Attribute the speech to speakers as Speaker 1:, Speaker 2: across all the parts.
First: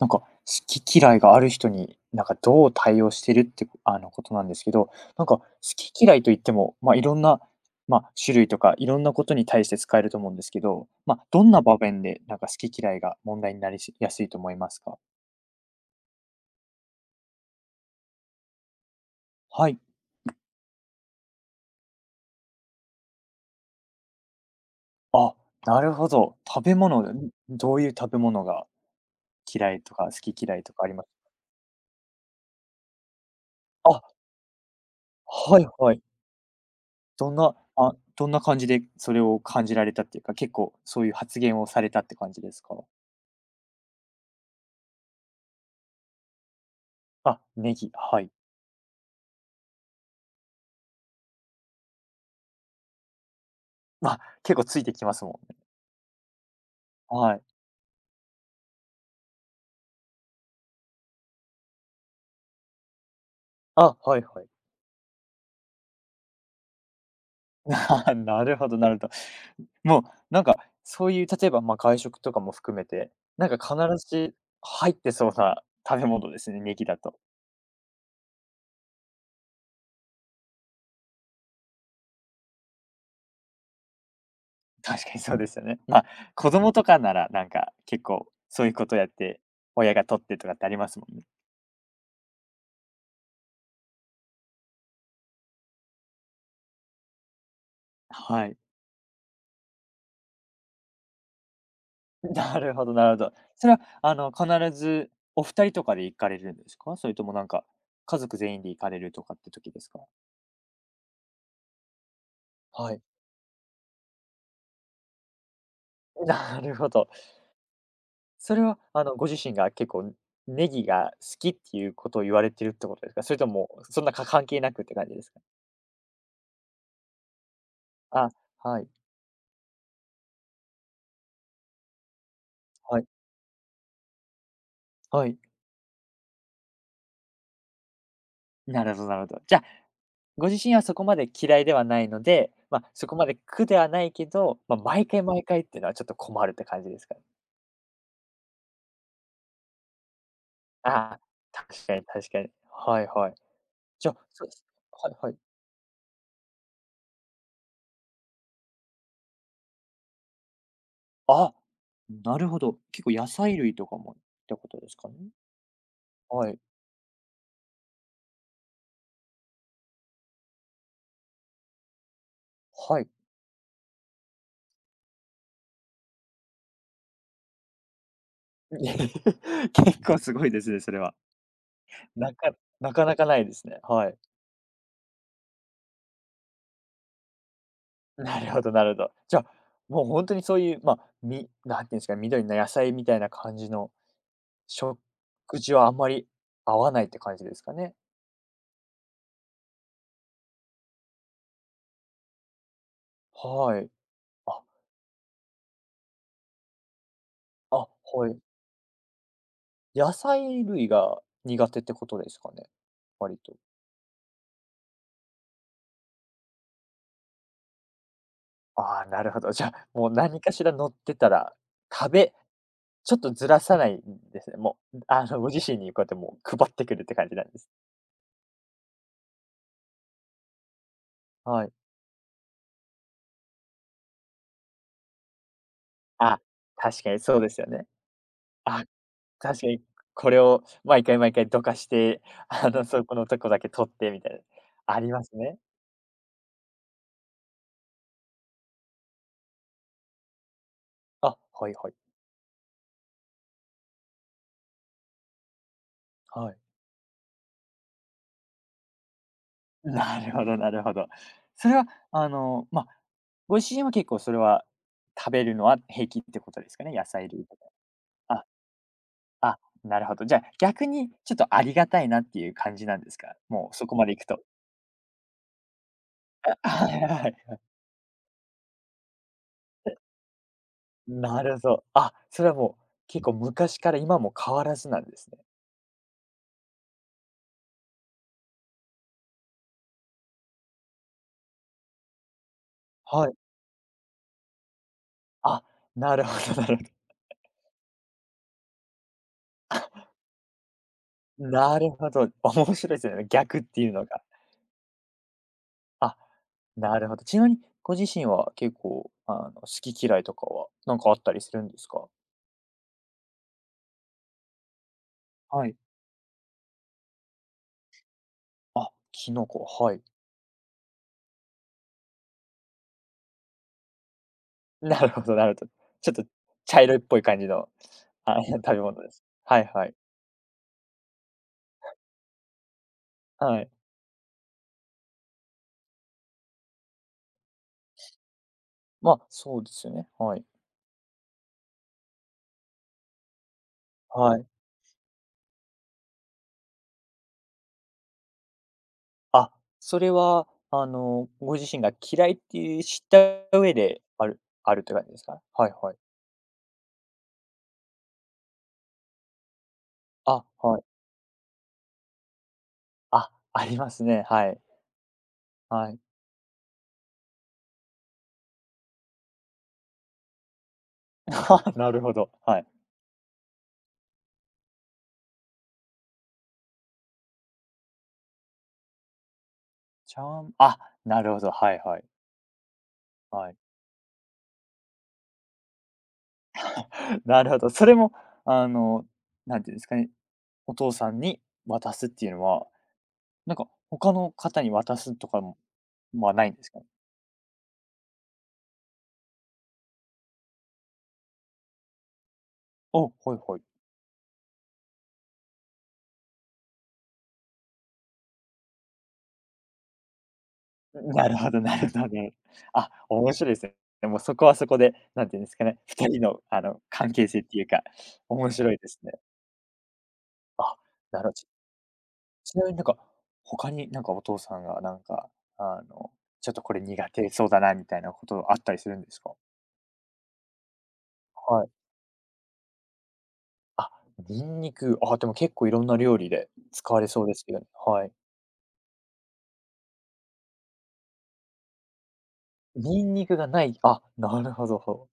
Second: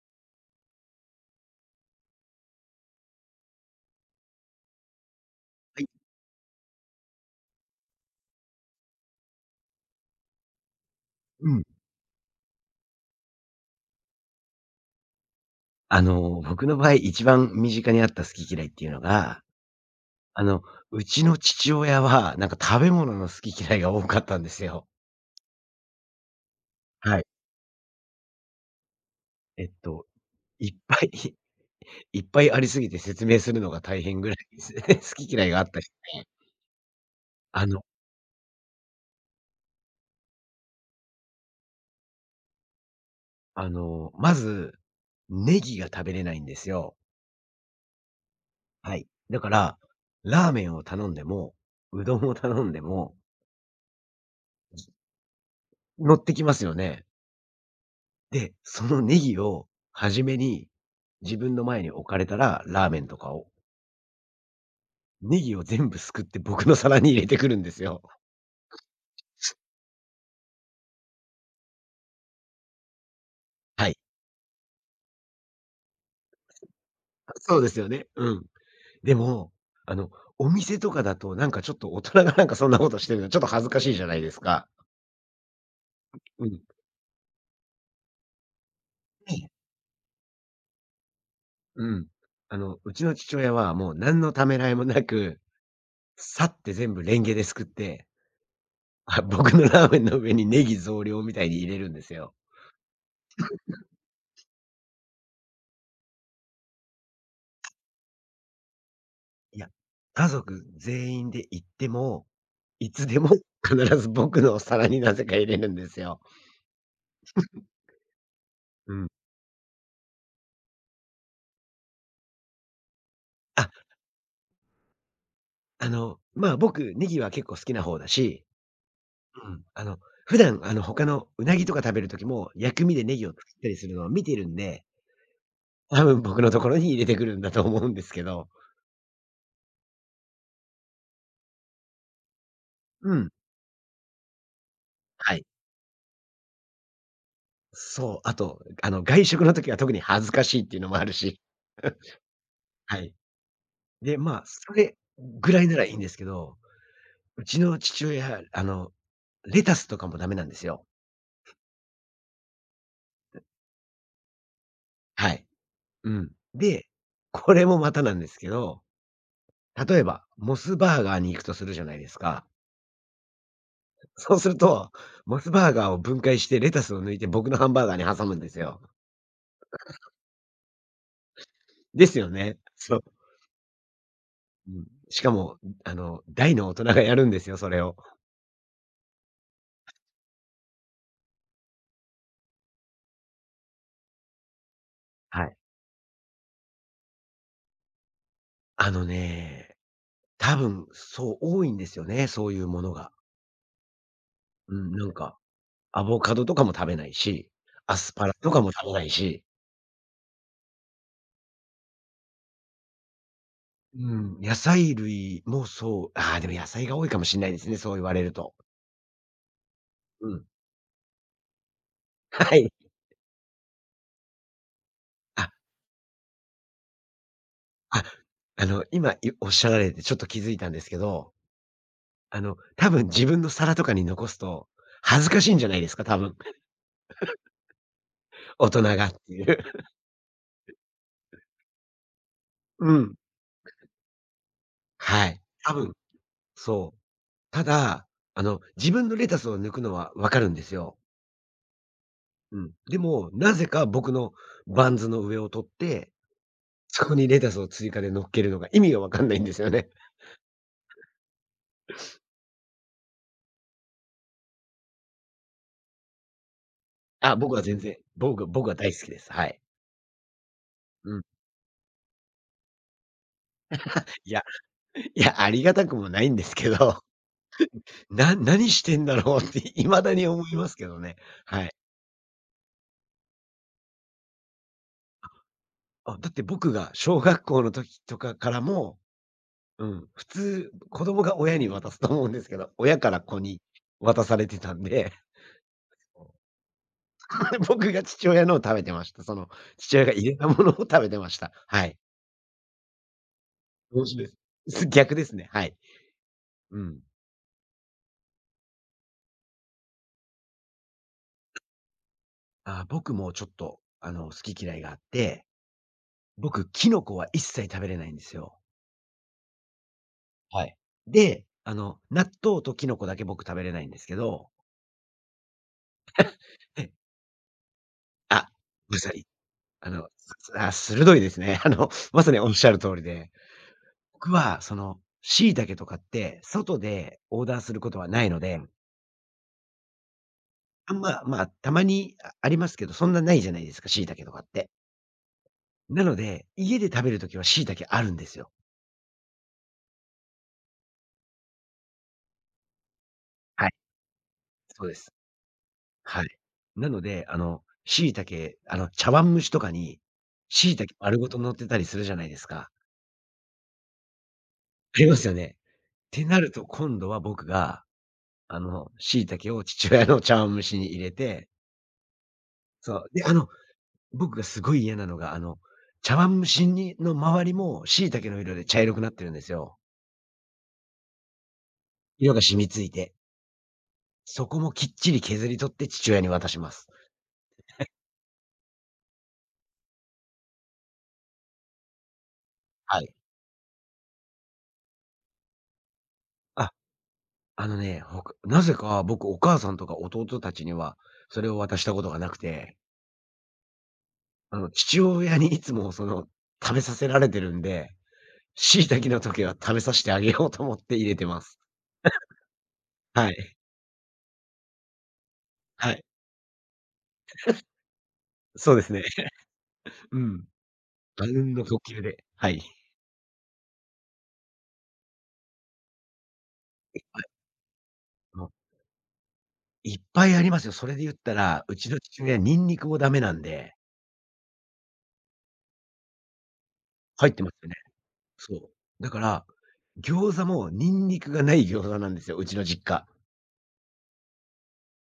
Speaker 1: なんか、好き嫌いがある人に、なんかどう対応してるって、あの、ことなんですけど、なんか好
Speaker 2: はい。
Speaker 1: き嫌いと言っても、まあ、いろんな、まあ、種類とか、いろんなことに対して使えると思うんですけど、まあ、ど
Speaker 2: う
Speaker 1: んな
Speaker 2: ん。
Speaker 1: 場面で、なんか好き嫌いが問題になりしやすいと思いますか？
Speaker 2: 僕の場合、一番身近にあった好き嫌いっていうのが、
Speaker 1: はい。
Speaker 2: あの、うちの父親は、なんか食べ物の好き嫌いが多かったんですよ。
Speaker 1: あ、なるほど。食べ物で、
Speaker 2: はい。
Speaker 1: ん、どういう食べ物が
Speaker 2: えっ
Speaker 1: 嫌いとか、
Speaker 2: と、
Speaker 1: 好き嫌い
Speaker 2: い
Speaker 1: と
Speaker 2: っ
Speaker 1: かあり
Speaker 2: ぱ
Speaker 1: ます？
Speaker 2: い いっぱいありすぎて説明するのが大
Speaker 1: あ、
Speaker 2: 変ぐらいですね。好き嫌いが
Speaker 1: は
Speaker 2: あ
Speaker 1: い
Speaker 2: ったり
Speaker 1: はい。
Speaker 2: ね。あの
Speaker 1: どんな感じでそれを感じられたっていうか、結構そういう発言をされたって感じですか？
Speaker 2: まず、ネギが食べれないんですよ。
Speaker 1: あ、ネギ、はい。
Speaker 2: はい。だから、ラーメンを頼んでも、うどんを頼んでも、
Speaker 1: ま、結構ついてきますもんね。
Speaker 2: 乗ってきますよね。
Speaker 1: はい。
Speaker 2: で、そのネギを初めに自分の前に置かれたら、ラーメンとかを、
Speaker 1: あ、はいはい。
Speaker 2: ネギを全部すくって僕の皿に入れてくるんですよ。
Speaker 1: なるほどなるほど。もう、なんか、そういう例えば、まあ、外食とかも含めて、なんか必
Speaker 2: はい。
Speaker 1: ず入ってそうな食べ物ですね、ネギだと。
Speaker 2: そうですよね。うん。でも、あの、お店とかだとなんかちょっと大人がなんかそんなことしてるのちょっと恥ずかしいじゃないですか。
Speaker 1: 確かにそうですよね。まあ、
Speaker 2: う
Speaker 1: 子
Speaker 2: ん。
Speaker 1: 供とかなら、なんか、結構そういうことやっ
Speaker 2: ね。
Speaker 1: て、親が取ってとかってありますもんね。
Speaker 2: うん。うちの父親はもう何のためらいもなく、さって全部レンゲですくって、
Speaker 1: はい。
Speaker 2: あ、僕のラーメンの上にネギ増量みたいに入れるんです よ。
Speaker 1: なるほどなるほど。それは、あの、必ずお二人とかで行かれるんですか？それともなんか、家族全員で行かれるとかって
Speaker 2: いや、
Speaker 1: 時ですか？
Speaker 2: 家族全員で行ってもい
Speaker 1: はい。
Speaker 2: つでも必ず僕のお皿になぜか入れるんですよ。
Speaker 1: なるほど。それは、
Speaker 2: う
Speaker 1: あ
Speaker 2: ん。
Speaker 1: の、ご自身が結構ネギが好きっていうことを言われてるってことですか？それと
Speaker 2: あ、
Speaker 1: もそんなか関係なくって感じですか？
Speaker 2: まあ、僕、ネギは結構好きな方だ
Speaker 1: あ、
Speaker 2: し、
Speaker 1: はい、
Speaker 2: うん、普段、他のうなぎとか食べる時も、薬味
Speaker 1: は
Speaker 2: で
Speaker 1: い、
Speaker 2: ネギを使ったりするのを見てるんで、
Speaker 1: はい。
Speaker 2: 多分僕のところに入れてくるんだと思うんですけど。
Speaker 1: なるほどなるほど。じゃあ、ご自身はそこまで嫌いではないので、まあ、そ
Speaker 2: う
Speaker 1: こま
Speaker 2: ん。
Speaker 1: で苦ではないけど、まあ、毎回
Speaker 2: は
Speaker 1: 毎
Speaker 2: い。
Speaker 1: 回っていうのはちょっと困るって感じですかね？
Speaker 2: そう、あと、外食の時は特に恥ずかしいっていうのもある
Speaker 1: ああ、
Speaker 2: し。
Speaker 1: 確かに確かに。
Speaker 2: は
Speaker 1: はい
Speaker 2: い。
Speaker 1: はい。じゃ
Speaker 2: で、
Speaker 1: あ、
Speaker 2: まあ、
Speaker 1: そうです
Speaker 2: それ
Speaker 1: はいはい。
Speaker 2: ぐらいならいいんですけど、うちの父親、レタスとかもダメなんですよ。
Speaker 1: あ、なるほど。結構野菜類とかもってことですかね？
Speaker 2: はい。うん。
Speaker 1: はい、
Speaker 2: で、これもまたなんですけど、例えば、モスバーガーに行くとするじゃないですか。
Speaker 1: はい。
Speaker 2: そうすると、モスバーガーを分解してレタスを抜いて僕のハンバーガーに挟むんです よ。
Speaker 1: 結構すごいですね、それは。
Speaker 2: ですよ
Speaker 1: なか
Speaker 2: ね。
Speaker 1: な
Speaker 2: そう。
Speaker 1: かなかないですね。はい。
Speaker 2: うん。しかも、大の大人がやるんですよ、それを。
Speaker 1: なるほどなるほど。じゃあ、もう本当にそういう、まあ、なんていうんですかね、緑の野菜みたいな感じの食
Speaker 2: はい。
Speaker 1: 事はあんまり合わないって感じですかね。
Speaker 2: あのね、多分、そう、多いんですよね、そういうものが。
Speaker 1: はい。あ、
Speaker 2: うん、なんか、アボカドとかも食べないし、
Speaker 1: あ、
Speaker 2: アスパ
Speaker 1: は
Speaker 2: ラ
Speaker 1: い。
Speaker 2: とかも食べないし、
Speaker 1: 野菜類が苦手ってことですかね？割と。
Speaker 2: うん、野菜類もそう、ああ、でも野菜が多いかもしれないですね、そう言われると。
Speaker 1: ああ、なるほど。じゃあ、もう
Speaker 2: う
Speaker 1: 何
Speaker 2: ん。
Speaker 1: かし ら乗ってたら、食べ
Speaker 2: はい。
Speaker 1: ちょっとずらさないんですね。もう、あの、ご
Speaker 2: あ、
Speaker 1: 自身にこうやってもう配ってくるって感じなんです。
Speaker 2: あ、今いおっしゃられてちょっと気づいたんですけど、
Speaker 1: はい。
Speaker 2: 多分自分の皿とかに残すと、恥ずかしいんじゃないですか、多分。
Speaker 1: あ、確かにそうですよね。
Speaker 2: 大人
Speaker 1: あ、
Speaker 2: がっていう。
Speaker 1: 確かにこれを毎回毎回どかして、あ の、
Speaker 2: う
Speaker 1: そ
Speaker 2: ん。
Speaker 1: このとこだけ取ってみたいな、ありま
Speaker 2: は
Speaker 1: す
Speaker 2: い。
Speaker 1: ね。
Speaker 2: 多分、そう。ただ、自分のレタスを抜くのはわかるんですよ。
Speaker 1: あ、はいはい。
Speaker 2: うん。でも、なぜか僕のバンズの上を取って、
Speaker 1: はい。
Speaker 2: そこにレタスを追加で乗っけるのが意味がわかんないんですよ ね。
Speaker 1: なるほどなるほど。それは、あの、まあ、ご自身は結構それは食べるのは平気ってことですかね？野菜
Speaker 2: あ、
Speaker 1: 類
Speaker 2: 僕
Speaker 1: と
Speaker 2: は
Speaker 1: か。
Speaker 2: 全然、
Speaker 1: あ、
Speaker 2: 僕は大好きです。は
Speaker 1: あ、
Speaker 2: い。
Speaker 1: なるほど。じゃあ、逆に
Speaker 2: うん。
Speaker 1: ちょっとありがたいなっていう感じなんですか？もうそこまでいく
Speaker 2: い
Speaker 1: と。
Speaker 2: や、いや、ありがたくもないんですけ
Speaker 1: あ、はい
Speaker 2: ど
Speaker 1: はい。
Speaker 2: な、何してんだろうって 未だに思いますけどね。
Speaker 1: なる
Speaker 2: はい。
Speaker 1: ぞ。あ、それはもう結構昔から今も変わらずなんですね。
Speaker 2: あ、だって僕が小学校の時とかからも、うん、普通子供が親に渡すと思うんですけど、親から
Speaker 1: はい。
Speaker 2: 子に渡されてたんで、
Speaker 1: あ、なるほどなるほど。
Speaker 2: 僕が父親のを食べてました。その父親が入れたものを食べてました。
Speaker 1: な
Speaker 2: は
Speaker 1: る
Speaker 2: い。
Speaker 1: ほど。面白いですよね、逆っていうの
Speaker 2: 面
Speaker 1: が。
Speaker 2: 白いです。す、逆ですね。はい。
Speaker 1: あ、
Speaker 2: う
Speaker 1: な
Speaker 2: ん。
Speaker 1: るほど。ちなみにご自身は結構、あの、好き嫌いとかは、なんかあったりするんですか？
Speaker 2: あ、僕もちょっとあの好き嫌いがあって、
Speaker 1: はい。
Speaker 2: 僕キノコは一切食べれないんですよ。
Speaker 1: あ、キノコ、はい。
Speaker 2: はい。で、納豆とキノコだけ僕食べれないんですけど、
Speaker 1: なるほどなるほど。ちょっと茶
Speaker 2: え、
Speaker 1: 色いっぽい感じの、あ
Speaker 2: あ、
Speaker 1: 食べ
Speaker 2: ごめんな
Speaker 1: 物
Speaker 2: さ
Speaker 1: です。
Speaker 2: い。
Speaker 1: はいは
Speaker 2: あ
Speaker 1: い。
Speaker 2: の、あ、鋭いですね。まさにおっしゃる通りで、
Speaker 1: はい。
Speaker 2: 僕はその、椎茸とかって外でオーダーすることはないので、
Speaker 1: まあ、そうですよね。はい。
Speaker 2: あんま、まあ、たまにあありますけど、そんなないじゃないですか、椎茸と
Speaker 1: は
Speaker 2: かっ
Speaker 1: い。
Speaker 2: て。なので、家で食べるときは椎茸あるんですよ。
Speaker 1: あ、それは、あの、ご自身が嫌いっていう知った
Speaker 2: はい、
Speaker 1: 上であるあるっ
Speaker 2: そう
Speaker 1: て
Speaker 2: で
Speaker 1: 感じ
Speaker 2: す。
Speaker 1: ですか？はいはい。
Speaker 2: はい。なので、椎茸、茶碗蒸しとかに、
Speaker 1: あ、
Speaker 2: 椎
Speaker 1: はい。
Speaker 2: 茸丸ごと乗ってたりするじゃないですか。
Speaker 1: あ、ありますね。はい。
Speaker 2: ありますよね。っ
Speaker 1: はい。
Speaker 2: てなると、今度は僕が、椎茸を父親の茶碗蒸しに入れて、
Speaker 1: なるほど。はい。
Speaker 2: そう。で、僕がすごい嫌なのが、茶碗蒸しにの周りも椎茸の色で茶色くなってるんですよ。
Speaker 1: ちゃんあ、なるほど。はいはい。
Speaker 2: 色が染み付いて。
Speaker 1: はい。
Speaker 2: そこもきっちり削り取って父親に渡します。
Speaker 1: なるほど。それも、あの、なんていうんですかね、お父さんに渡すっていうのは、
Speaker 2: はい。
Speaker 1: なんか他の方に渡すとかもはないんで
Speaker 2: あ、
Speaker 1: すか？
Speaker 2: あのね、ほくなぜか僕、お母さんとか弟たちには、それを渡したことがなくて、
Speaker 1: ほいほい。
Speaker 2: 父親にいつもその、食べさせられてるんで椎茸の時は食べさせてあげようと思っ て入れて
Speaker 1: なる
Speaker 2: ま
Speaker 1: ほ
Speaker 2: す。
Speaker 1: どなるほど。ね、あ、
Speaker 2: は
Speaker 1: 面白い
Speaker 2: い。
Speaker 1: ですね。でもそこはそこで、なんていうんですかね、
Speaker 2: はい。
Speaker 1: 2人のあの関係性っていうか、面
Speaker 2: そ
Speaker 1: 白
Speaker 2: う
Speaker 1: い
Speaker 2: で
Speaker 1: で
Speaker 2: す
Speaker 1: す
Speaker 2: ね。
Speaker 1: ね。
Speaker 2: うん。
Speaker 1: あ、な
Speaker 2: あう
Speaker 1: るほ
Speaker 2: ん
Speaker 1: ど。
Speaker 2: の呼吸で。は
Speaker 1: ち
Speaker 2: い。
Speaker 1: なみになんか、他になんかお父さんがなんか、あの、ちょっとこれ
Speaker 2: は
Speaker 1: 苦
Speaker 2: い。
Speaker 1: 手そうだなみたいなこ
Speaker 2: も
Speaker 1: と
Speaker 2: う、
Speaker 1: あったりするんですか？
Speaker 2: いっぱいありますよ。それで言ったら、
Speaker 1: はい。
Speaker 2: うちの父親ニンニクもダメなんで、
Speaker 1: あ、ニンニク、あ、でも結構いろんな料理で使われそう
Speaker 2: 入っ
Speaker 1: で
Speaker 2: て
Speaker 1: す
Speaker 2: ま
Speaker 1: け
Speaker 2: す
Speaker 1: どね。
Speaker 2: よね。
Speaker 1: はい。
Speaker 2: そう。だから、餃子もニンニクがない餃子なんですよ、うちの実
Speaker 1: ニ
Speaker 2: 家。
Speaker 1: ンニクがない、あ、なるほど、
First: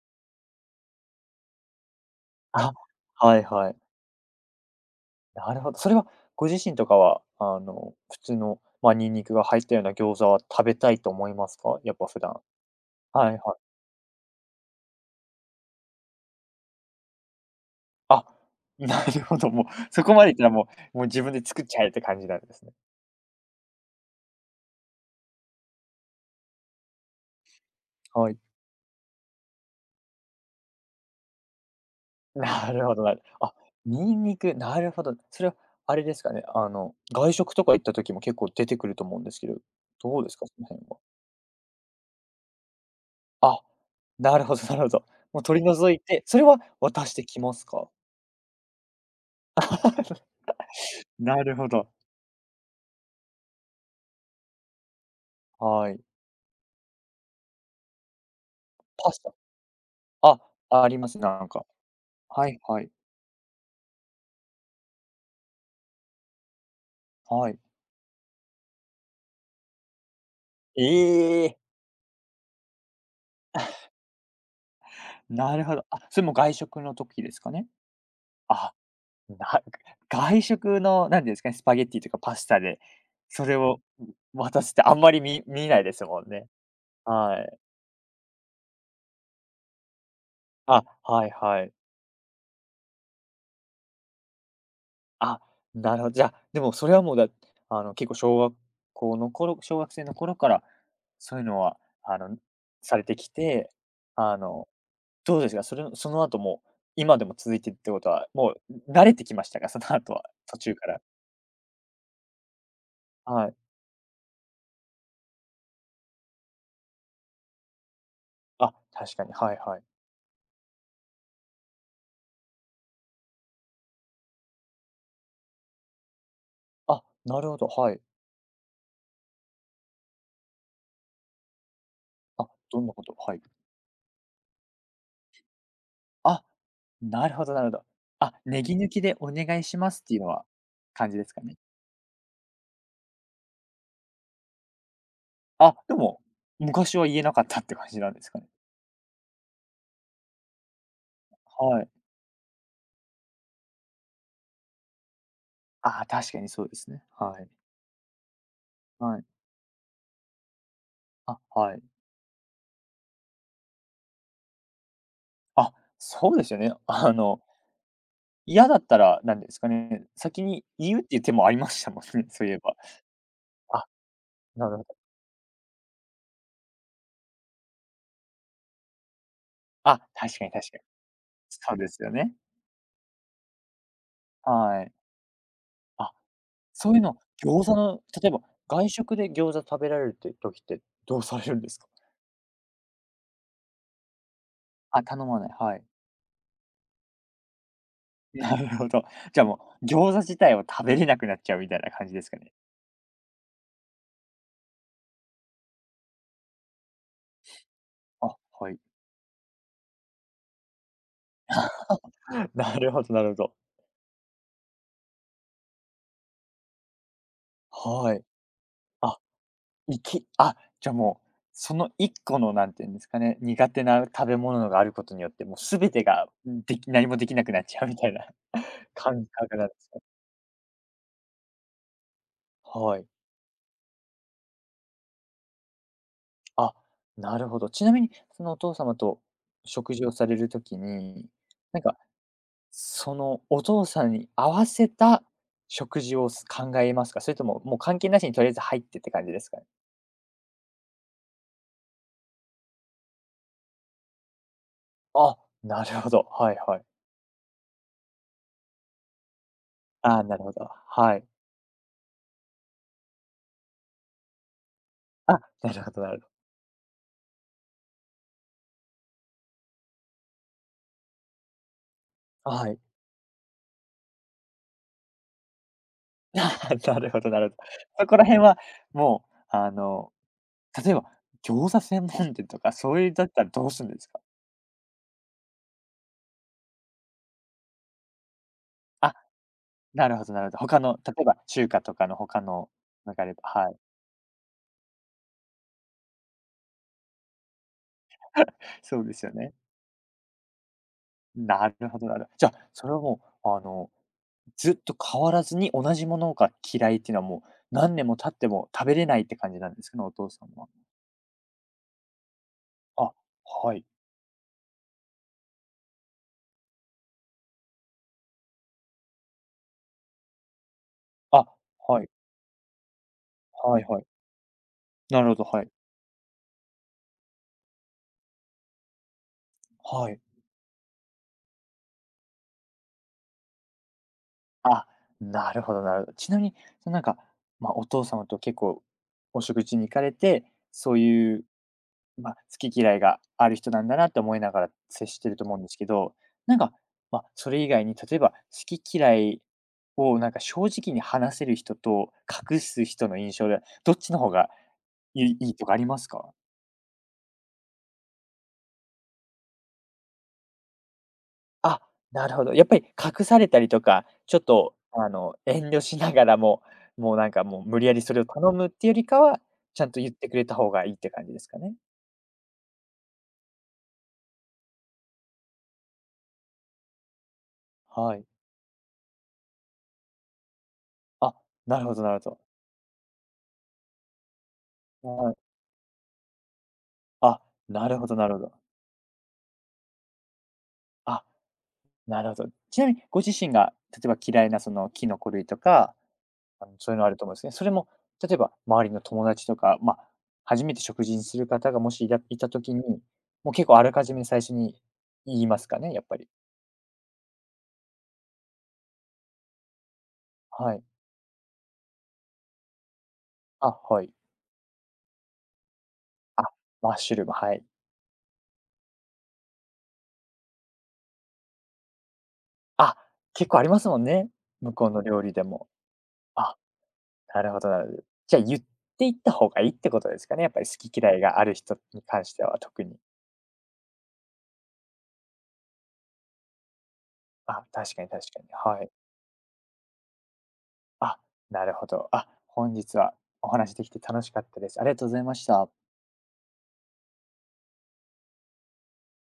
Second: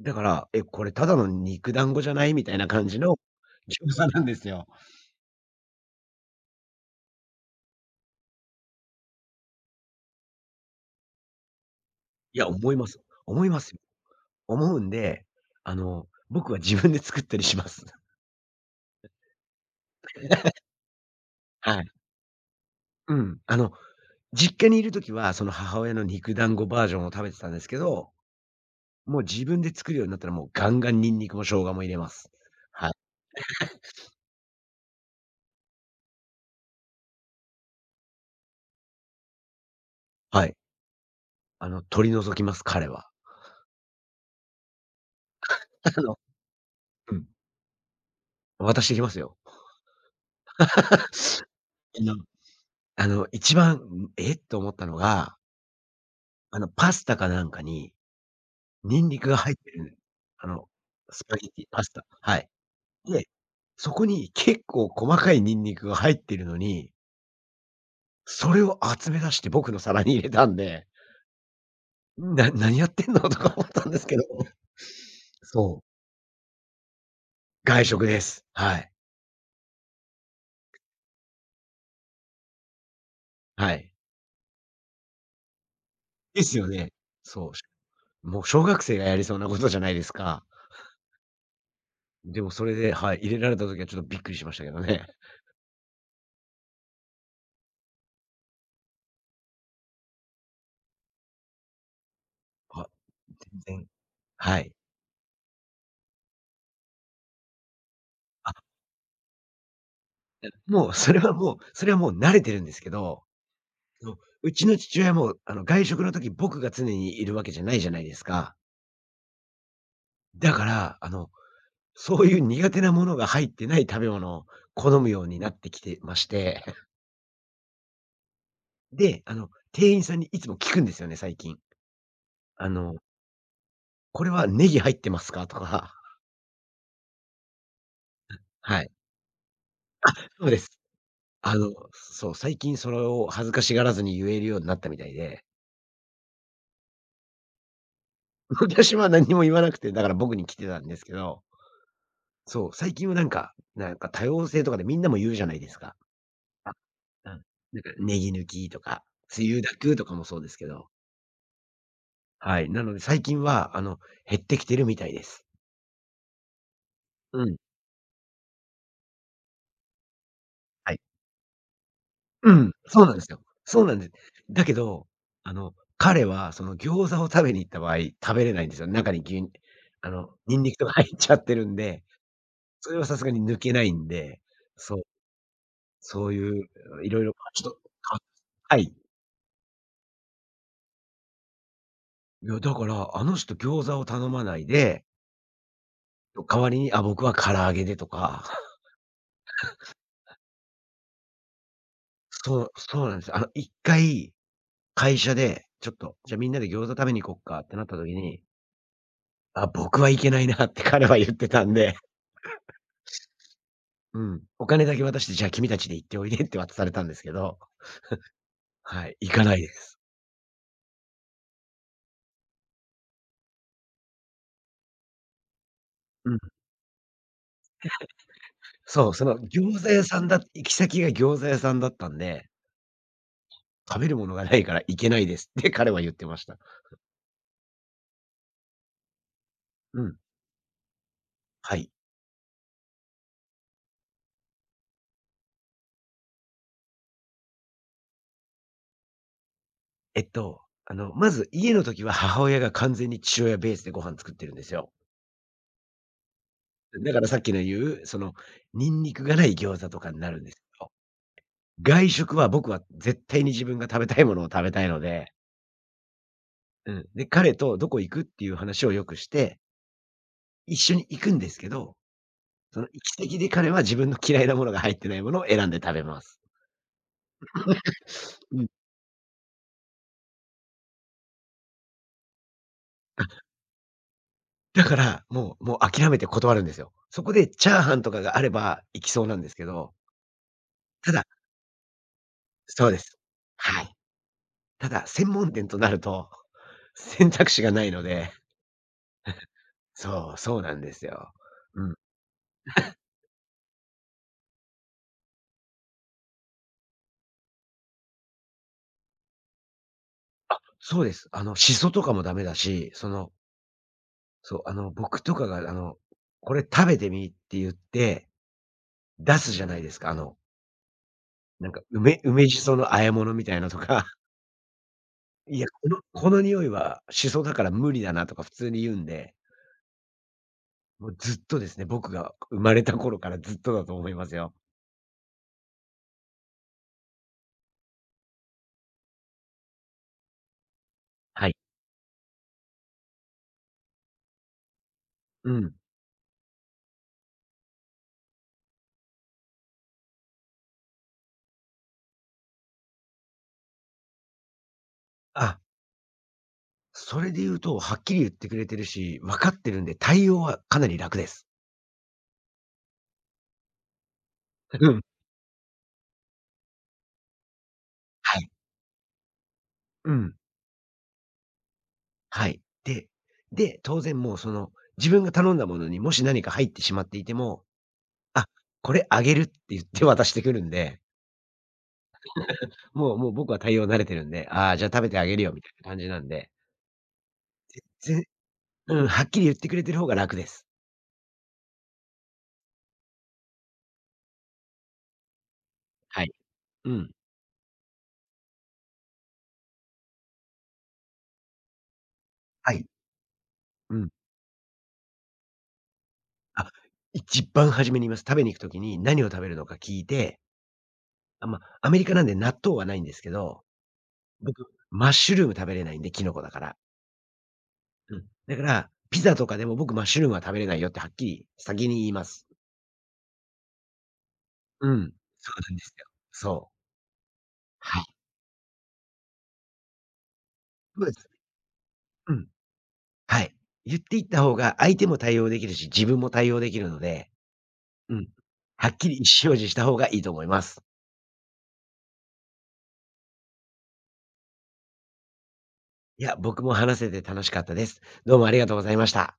Speaker 2: だから、「え、これただの肉団子じゃない？」みたいな
Speaker 1: あ、
Speaker 2: 感じの
Speaker 1: はいはい。
Speaker 2: 餃子なんですよ。
Speaker 1: なるほど。それはご自身とかは、あの、普通の、まあ、ニンニクが入ったような餃子は食べたいと思いますか？やっぱ普段。
Speaker 2: いや、思います。
Speaker 1: はいはい。
Speaker 2: 思いますよ。思うんで、僕は自分で作ったりします。
Speaker 1: あ、なるほど、もうそこまでいったらもうもう自分で作っち
Speaker 2: は
Speaker 1: ゃ
Speaker 2: い。
Speaker 1: えって感じなんですね。
Speaker 2: うん。実家にいるときは、その母親の肉団子バージョンを食べてたんですけど、
Speaker 1: はい。
Speaker 2: もう自分で作るようになったらもうガンガンニンニクも生姜も入れます。
Speaker 1: なる
Speaker 2: はい。
Speaker 1: ほどなるあ、ニンニク、なるほど。それはあれですかね、あの、外食とか行った時も結構出てくると思うんですけど、どうです
Speaker 2: は
Speaker 1: か、そ
Speaker 2: い。
Speaker 1: の辺は。
Speaker 2: 取り除きます、彼は。
Speaker 1: あ、なるほどなるほど。もう取り除 い
Speaker 2: あの
Speaker 1: て、それは渡し
Speaker 2: う
Speaker 1: て
Speaker 2: ん。
Speaker 1: きますか？
Speaker 2: 渡してきますよ。
Speaker 1: なるほ
Speaker 2: あ
Speaker 1: ど。
Speaker 2: の一番、思ったのが、
Speaker 1: はい。
Speaker 2: パスタかなんかにニン
Speaker 1: パ
Speaker 2: ニ
Speaker 1: ス
Speaker 2: ク
Speaker 1: タ。
Speaker 2: が入ってる、
Speaker 1: あ、
Speaker 2: あの、
Speaker 1: あります、
Speaker 2: スパ
Speaker 1: なん
Speaker 2: ゲテ
Speaker 1: か。
Speaker 2: ィ、パスタ、は
Speaker 1: は
Speaker 2: い。
Speaker 1: いはい。
Speaker 2: で、そこに結構細かいニンニクが入ってるのに、
Speaker 1: はい。
Speaker 2: それを集め出して僕の皿に入れたん
Speaker 1: え
Speaker 2: で
Speaker 1: え、
Speaker 2: な、何やってんのとか思ったんですけど。
Speaker 1: なるほ
Speaker 2: そ
Speaker 1: ど。
Speaker 2: う、
Speaker 1: あ、それも外食の時ですかね？
Speaker 2: 外食です。
Speaker 1: あ。
Speaker 2: はい。
Speaker 1: な外食の、なんていうんですかね、スパゲッティとかパスタで、それ
Speaker 2: は
Speaker 1: を
Speaker 2: い。
Speaker 1: 渡すってあんまり見ないですもん
Speaker 2: で
Speaker 1: ね。
Speaker 2: すよね。
Speaker 1: は
Speaker 2: そ
Speaker 1: い。
Speaker 2: う、もう小学生がやりそうなことじゃないですか。
Speaker 1: あ、はいはい。
Speaker 2: でもそれで、はい、入れられた時はちょっとびっくりしましたけどね。
Speaker 1: あ、なるほど。じゃあ、でもそれはもうあの、結構小学生の頃から、そういうのは、あの、
Speaker 2: あ、
Speaker 1: されてきて、
Speaker 2: 全然
Speaker 1: あ
Speaker 2: は
Speaker 1: の、
Speaker 2: い。
Speaker 1: どうですか？それその後も、今でも続いてるってことは、
Speaker 2: あ、
Speaker 1: もう慣れてきましたか？その後は、途中か
Speaker 2: もう
Speaker 1: ら。
Speaker 2: それはもうそれはもう慣れてるんですけど、
Speaker 1: はい。
Speaker 2: う、うちの父親もあの、外食の時、僕が常にいるわけじゃないじゃないですか。
Speaker 1: あ、確かに、はいはい。
Speaker 2: だから、そういう苦手なものが入ってない食べ物を好むようになってきてまして。
Speaker 1: あ、なるほど、はい。
Speaker 2: で、店員さんにいつも聞くんですよね、最近。
Speaker 1: あ、
Speaker 2: あ
Speaker 1: どんな
Speaker 2: の、
Speaker 1: ことはい。
Speaker 2: これはネギ入ってますか？とか、
Speaker 1: あ、なるほどなるほど。あ、ネギ
Speaker 2: は
Speaker 1: 抜
Speaker 2: い。
Speaker 1: きでお願いしますっていうのは、
Speaker 2: そうです。
Speaker 1: 感じですかね。
Speaker 2: そう、最近それを恥ずかしがらずに言えるようになったみたいで、
Speaker 1: あ、でも、昔は言えなかったって感じなんですかね。
Speaker 2: 昔は何も言わなくて、だから僕に来てたんですけど、
Speaker 1: はい。
Speaker 2: そう、最近はなんか、なんか多様性とかでみんなも言うじゃないですか。
Speaker 1: あ、確かにそう
Speaker 2: あ、
Speaker 1: ですね。
Speaker 2: う
Speaker 1: は
Speaker 2: ん。
Speaker 1: い。
Speaker 2: なんかネギ抜きとか、
Speaker 1: はい。
Speaker 2: つゆだくとかもそうですけど、
Speaker 1: あ、はい。
Speaker 2: はい。なので最近は、減ってきてるみたいです。
Speaker 1: あ、そうですよね。あの、
Speaker 2: うん。
Speaker 1: 嫌だったら、なんですかね、先に
Speaker 2: は
Speaker 1: 言
Speaker 2: い。
Speaker 1: うっていう手もありましたもんね、そう
Speaker 2: う
Speaker 1: いえ
Speaker 2: ん、
Speaker 1: ば。
Speaker 2: そうなんですよ。そ
Speaker 1: あ、
Speaker 2: うなんです。だ
Speaker 1: な
Speaker 2: け
Speaker 1: るほど。
Speaker 2: ど、彼はその餃子を食べに行った場合、食べれないんですよ。中に牛、
Speaker 1: あ、確かに
Speaker 2: ニン
Speaker 1: 確
Speaker 2: ニ
Speaker 1: か
Speaker 2: ク
Speaker 1: に。
Speaker 2: とか入っちゃってるん
Speaker 1: そうです
Speaker 2: で、
Speaker 1: よね。
Speaker 2: それはさすがに抜けないんで、
Speaker 1: はい。
Speaker 2: そう、
Speaker 1: あ、
Speaker 2: そういう、
Speaker 1: そういう
Speaker 2: い
Speaker 1: の、
Speaker 2: ろいろ、まち
Speaker 1: 餃
Speaker 2: ょっ
Speaker 1: 子
Speaker 2: と、
Speaker 1: の
Speaker 2: か、
Speaker 1: 例えば、
Speaker 2: は
Speaker 1: 外
Speaker 2: い。
Speaker 1: 食で餃子食べられるって時って、どうされるんですか？
Speaker 2: いや、だから、人餃子を頼まない
Speaker 1: あ、
Speaker 2: で、
Speaker 1: 頼まない、はい。
Speaker 2: 代わりに、あ、僕は唐揚げでと か、
Speaker 1: なるほど。じゃあもう、餃子自体を食べれなくなっちゃうみたいな感じですかね？
Speaker 2: そう、そうなんです。一回会社で、ちょっと、じゃあみんなで餃子食べに行こっかってなった時
Speaker 1: あ、
Speaker 2: に、
Speaker 1: はい。
Speaker 2: あ、僕は行けないなって彼は言ってたんで。
Speaker 1: なるほどなるほど。
Speaker 2: うん。お金だけ渡して、じゃあ君たちで行っておいでって渡されたんですけど、
Speaker 1: はい。
Speaker 2: はい、
Speaker 1: あ、
Speaker 2: 行かないです。
Speaker 1: いきあ、じゃあもう、その一個のなんていうんですかね、苦手な食べ物があることによって、もう全てが、
Speaker 2: うん。
Speaker 1: 何もできなくなっちゃうみたいな
Speaker 2: そう、
Speaker 1: 感
Speaker 2: その
Speaker 1: 覚なんで
Speaker 2: 餃
Speaker 1: す
Speaker 2: 子
Speaker 1: ね。
Speaker 2: 屋さんだ行き先が餃子屋さんだったんで、
Speaker 1: はい。
Speaker 2: 食べるものがないから行けないですって彼は言ってました。
Speaker 1: あ、なるほど。ちなみに、そのお父様と食
Speaker 2: う
Speaker 1: 事を
Speaker 2: ん。
Speaker 1: されるときに、
Speaker 2: は
Speaker 1: なん
Speaker 2: い。
Speaker 1: かそのお父さんに合わせた食事をす考えますか？それとも、もう関係なしにとりあえず入ってって感じですかね？
Speaker 2: まず家の時は母親が完全に父親ベースでご飯作ってるんですよ。
Speaker 1: あ、なるほど。はいはい。
Speaker 2: だからさっきの言う、その、ニンニクがない餃子とかに
Speaker 1: ああ、
Speaker 2: な
Speaker 1: な
Speaker 2: る
Speaker 1: る
Speaker 2: んで
Speaker 1: ほ
Speaker 2: すけ
Speaker 1: ど。
Speaker 2: ど、
Speaker 1: はい。
Speaker 2: 外食は僕は絶対に自分が食べたいものを食べたいので、
Speaker 1: あ、なるほどなるほど。
Speaker 2: うん。で、彼とどこ行くっていう話をよくして一緒に行くんですけど、
Speaker 1: はい。
Speaker 2: その行き先で彼は自分の嫌いなものが入ってないものを選んで食べま す。
Speaker 1: なるほどなるほど。そこら辺は
Speaker 2: うん。
Speaker 1: もう、あの、例えば餃子専門店とかそういう
Speaker 2: あ、
Speaker 1: だったらどうするんですか？
Speaker 2: だから、もう諦めて断るんですよ。そこでチャーハンとかがあれば行き
Speaker 1: あ、
Speaker 2: そうなんですけど、
Speaker 1: なるほどなるほど。他の、
Speaker 2: た
Speaker 1: 例
Speaker 2: だ
Speaker 1: えば中華とかの他の
Speaker 2: そうで
Speaker 1: なん
Speaker 2: す。
Speaker 1: かあればはい。
Speaker 2: はい。ただ専門店となると、選択肢がないので、
Speaker 1: そうですよね。
Speaker 2: そう、そうなんですよ。
Speaker 1: な
Speaker 2: う
Speaker 1: る
Speaker 2: ん。
Speaker 1: ほどなるほどじゃあ、それはもう、あのずっと変わらずに同じものが嫌いっていうのはもう、何年も経っても食べれないって感じなんですかね、お父さんは。
Speaker 2: そうです。あの、シソとかもダメだし、そ
Speaker 1: あ、
Speaker 2: の、
Speaker 1: はい。
Speaker 2: そう、あの、僕とかがあの、これ食べてみって言って、出すじゃないですか、あの、
Speaker 1: あ、
Speaker 2: なんか、
Speaker 1: はい、
Speaker 2: 梅しその和え物みたいなと
Speaker 1: はいは
Speaker 2: か、
Speaker 1: い。なるほど、
Speaker 2: い
Speaker 1: は
Speaker 2: や、
Speaker 1: い。
Speaker 2: この匂いはしそだから無理だなとか普通に言うんで、
Speaker 1: はい。
Speaker 2: もうずっとですね、僕が生まれた頃からずっとだと思いますよ。
Speaker 1: あ、なるほどなるほど。ちなみに、そのなんか、まあ、お父様と結構お食事に行かれて、そういう、
Speaker 2: はい。
Speaker 1: まあ、好き嫌いがある人なんだなって思いながら接してると
Speaker 2: う
Speaker 1: 思うんで
Speaker 2: ん。
Speaker 1: すけど、なんか、まあ、それ以外に例えば好き嫌いをなんか正直に話せる人と隠す人の印象で、どっちの方がいい
Speaker 2: あ、
Speaker 1: とかありますか？
Speaker 2: それで言うと、はっきり言ってくれてるし、分かってるんで、対応はかなり楽です。
Speaker 1: あ、なるほど。やっぱり隠されたりとか、ちょっと
Speaker 2: うん。
Speaker 1: あの、遠慮しながらも、もうなんかもう無理やりそれを
Speaker 2: はい。
Speaker 1: 頼むっていうよりかは、ちゃんと
Speaker 2: う
Speaker 1: 言って
Speaker 2: ん。
Speaker 1: くれた方がいいって感じですかね？
Speaker 2: はい。で、当然もうその、自分が頼んだものにもし何か入ってしまっていても、
Speaker 1: はい。
Speaker 2: あ、これあげるって言って渡してくるんで
Speaker 1: あ、なるほどなるほど。
Speaker 2: もう僕は対応慣れてるんで、ああ、じゃあ食べてあ
Speaker 1: は
Speaker 2: げ
Speaker 1: い。
Speaker 2: るよみたいな感じなんで、
Speaker 1: あ、なるほど
Speaker 2: ぜ
Speaker 1: なるほど。
Speaker 2: うん、はっきり言ってくれてる方が楽です。
Speaker 1: あ、なるほど。ちなみにご自身が例えば嫌いなそのキノコ類とか、
Speaker 2: はい。
Speaker 1: あの、
Speaker 2: う
Speaker 1: そういうのあ
Speaker 2: ん。
Speaker 1: ると思うんですね。それも例えば周りの友達とか、まあ、初めて食事にする方がもしいた
Speaker 2: は
Speaker 1: 時に、
Speaker 2: い。
Speaker 1: もう結構あら
Speaker 2: う
Speaker 1: か
Speaker 2: ん。
Speaker 1: じめ最初に言いますかね？やっぱり。
Speaker 2: あ、一番初めに言います。食べに行くときに何を食べるのか聞いて、
Speaker 1: はい。
Speaker 2: あ、ま、アメリカなんで納豆はないんですけど、
Speaker 1: あ、はい。
Speaker 2: 僕、マッシュルーム食べれないんで、キノコ
Speaker 1: あ、
Speaker 2: だから。
Speaker 1: マッシュルーム、はい。
Speaker 2: うん。だから、ピザとかでも僕マッシュルームは食べれないよってはっきり先に言います。
Speaker 1: あ、結構ありますもんね。向こ
Speaker 2: う
Speaker 1: うの
Speaker 2: ん。
Speaker 1: 料理で
Speaker 2: そう
Speaker 1: も。
Speaker 2: なんですよ。
Speaker 1: あ、
Speaker 2: そう。
Speaker 1: なるほどなるほ
Speaker 2: は
Speaker 1: ど。
Speaker 2: い。
Speaker 1: じゃあ、言っていった方がいいってことですかね、やっぱり好き
Speaker 2: そうで
Speaker 1: 嫌い
Speaker 2: す。
Speaker 1: がある人に関
Speaker 2: う
Speaker 1: して
Speaker 2: ん。
Speaker 1: は特に。
Speaker 2: はい。言っていった方が相手も対応できるし、自分も対応できるので
Speaker 1: あ、確かに確
Speaker 2: う
Speaker 1: か
Speaker 2: ん。
Speaker 1: に。は
Speaker 2: は
Speaker 1: い。
Speaker 2: っきり意思表示した方がいいと思います。
Speaker 1: あ、なるほど。あ、本日はお話できて楽しかったです。ありがとうございました。
Speaker 2: いや、僕も話せて楽しかったです。どうもありがとうございました。